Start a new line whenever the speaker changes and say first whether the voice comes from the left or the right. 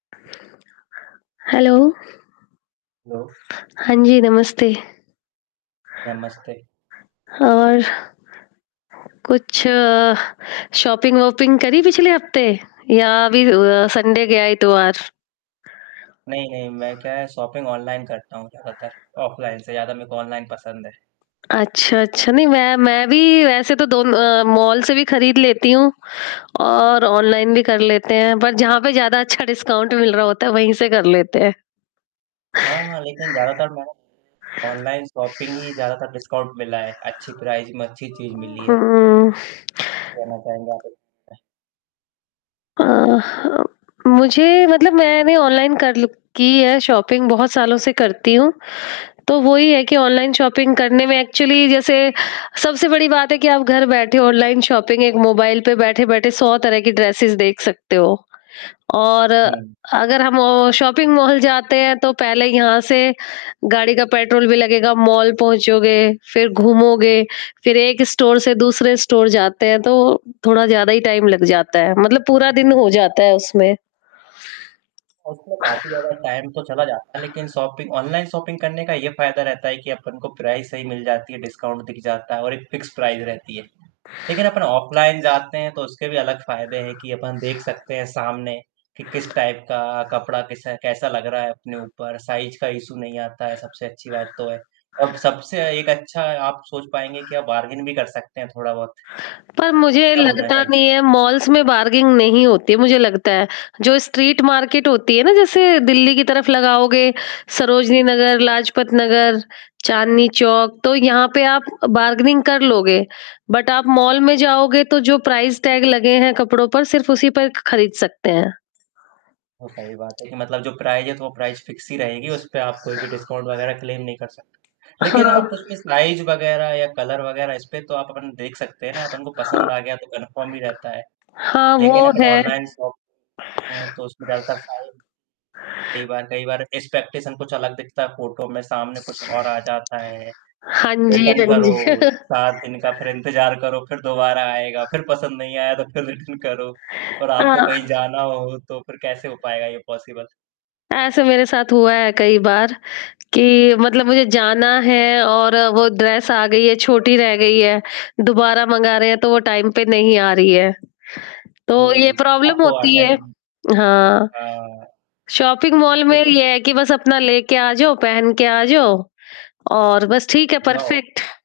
left: Hello.
right: Hello.
left: हाँ जी, नमस्ते।
right: नमस्ते।
left: और कुछ शॉपिंग वोपिंग करी पिछले हफ़्ते या अभी अ, संडे गया इतवार।
right: नहीं, नहीं, मैं क्या है शॉपिंग ऑनलाइन करता हूँ ज़्यादातर, ऑफलाइन से ज़्यादा मेरे को ऑनलाइन पसंद है।
left: अच्छा, अच्छा, नहीं, मैं मैं भी वैसे तो दो अ, मॉल से भी खरीद लेती हूँ और ऑनलाइन भी कर लेते हैं, पर जहाँ पे ज़्यादा अच्छा डिस्काउंट मिल रहा होता है वहीं से कर लेते हैं।
right: हाँ, हाँ, लेकिन ज़्यादातर मैं ऑनलाइन शॉपिंग ही ज़्यादातर डिस्काउंट मिला है। अच्छी प्राइस में, अच्छी चीज़
left: उ
right: मिली है।
left: हुँ।
right: लेना चाहेंगे आप?
left: अ, हाँ, मुझे मतलब मैंने ऑनलाइन कर ल की है शॉपिंग बहुत सालों से करती हूँ। तो वो ही है कि ऑनलाइन शॉपिंग करने में एक्चुअली जैसे सबसे बड़ी बात है कि आप घर बैठे ऑनलाइन शॉपिंग एक मोबाइल पे बैठे-बैठे 100 तरह की ड्रेसेज़ देख सकते हो। और
right: हुँ।
left: अगर हम शॉपिंग मॉल जाते हैं तो पहले यहाँ से गाड़ी का पेट्रोल भी लगेगा मॉल पहुँचोगे, फ़िर घूमोगे, फ़िर 1 स्टोर से दूसरे स्टोर जाते हैं। तो थोड़ा ज़्यादा ही टाइम लग जाता है, मतलब पूरा दिन हो जाता है उसमें।
right: उसमें काफ़ी ज़्यादा टाइम तो चला जाता है, लेकिन शॉपिंग ऑनलाइन शॉपिंग करने का ये फ़ायदा रहता है कि अपन को प्राइस सही मिल जाती है, डिस्काउंट दिख जाता है और एक फिक्स प्राइस रहती है। लेकिन अपन ऑफलाइन जाते हैं तो उसके भी अलग फ़ायदे हैं कि अपन देख सकते हैं सामने, कि किस टाइप का कपड़ा किस कैसा लग रहा है अपने ऊपर साइज़ का इश्यू नहीं आता है सबसे अच्छी बात तो है। और सबसे एक अच्छा आप सोच पाएँगे कि आप बारगेन भी कर सकते हैं थोड़ा-बहुत।
left: पर मुझे
right: क्या बोलना
left: लगता
right: चाहेंगे?
left: नहीं है मॉल्स में बार्गेनिंग नहीं होती है मुझे लगता है, जो स्ट्रीट मार्केट होती है ना जैसे दिल्ली की तरफ लगाओगे सरोजनी नगर, लाजपत नगर, चांदनी चौक, तो यहाँ पे आप बार्गेनिंग कर लोगे। बट आप मॉल में जाओगे तो जो प्राइस टैग लगे हैं कपड़ों पर सिर्फ़ उसी पर ख खरीद सकते हैं।
right: बिल्कुल सही बात है, कि मतलब जो प्राइस है तो वो प्राइस फ़िक्स ही रहेगी, उसपे आप कोई भी डिस्काउंट वगैरह क्लेम नहीं कर सकते। लेकिन आप
left: हाँ।
right: उसमें साइज़ वगैरह या कलर वगैरह इसमें तो आप अपन देख सकते हैं ना, अपन को
left: हाँ।
right: पसंद आ गया तो कन्फर्म ही रहता है।
left: हाँ,
right: लेकिन
left: वो
right: अपन
left: है।
right: ऑनलाइन शॉपिंग करते हैं तो उसमें ज़्यादातर साइज़ कई बार कई बार एक्सपेक्टेशन कुछ अलग दिखता है फोटो में सामने कुछ और आ जाता है,
left: हाँ जी,
right: रिटर्न
left: हाँ जी।
right: करो, 7 दिन का फ़िर इंतज़ार करो, फ़िर दोबारा आएगा फ़िर पसंद नहीं आया तो फ़िर रिटर्न करो। और आपको कहीं
left: हाँ।
right: जाना हो तो फ़िर कैसे हो पायेगा ये पॉसिबल?
left: ऐसे मेरे साथ हुआ है कई बार कि मतलब मुझे जाना है और वो ड्रेस आ गई है, छोटी रह गई है, दोबारा मँगा रहे हैं तो वो टाइम पे नहीं आ रही है। तो ये
right: हुँ,
left: प्रॉब्लम
right: आपको
left: होती है।
right: अर्जेंटली
left: हाँ,
right: हाँ।
left: शॉपिंग मॉल में
right: लेकिन
left: ये है कि बस अपना लेके आ जाओ, पहन के आ जाओ और बस ठीक है
right: जाओ
left: परफेक्ट।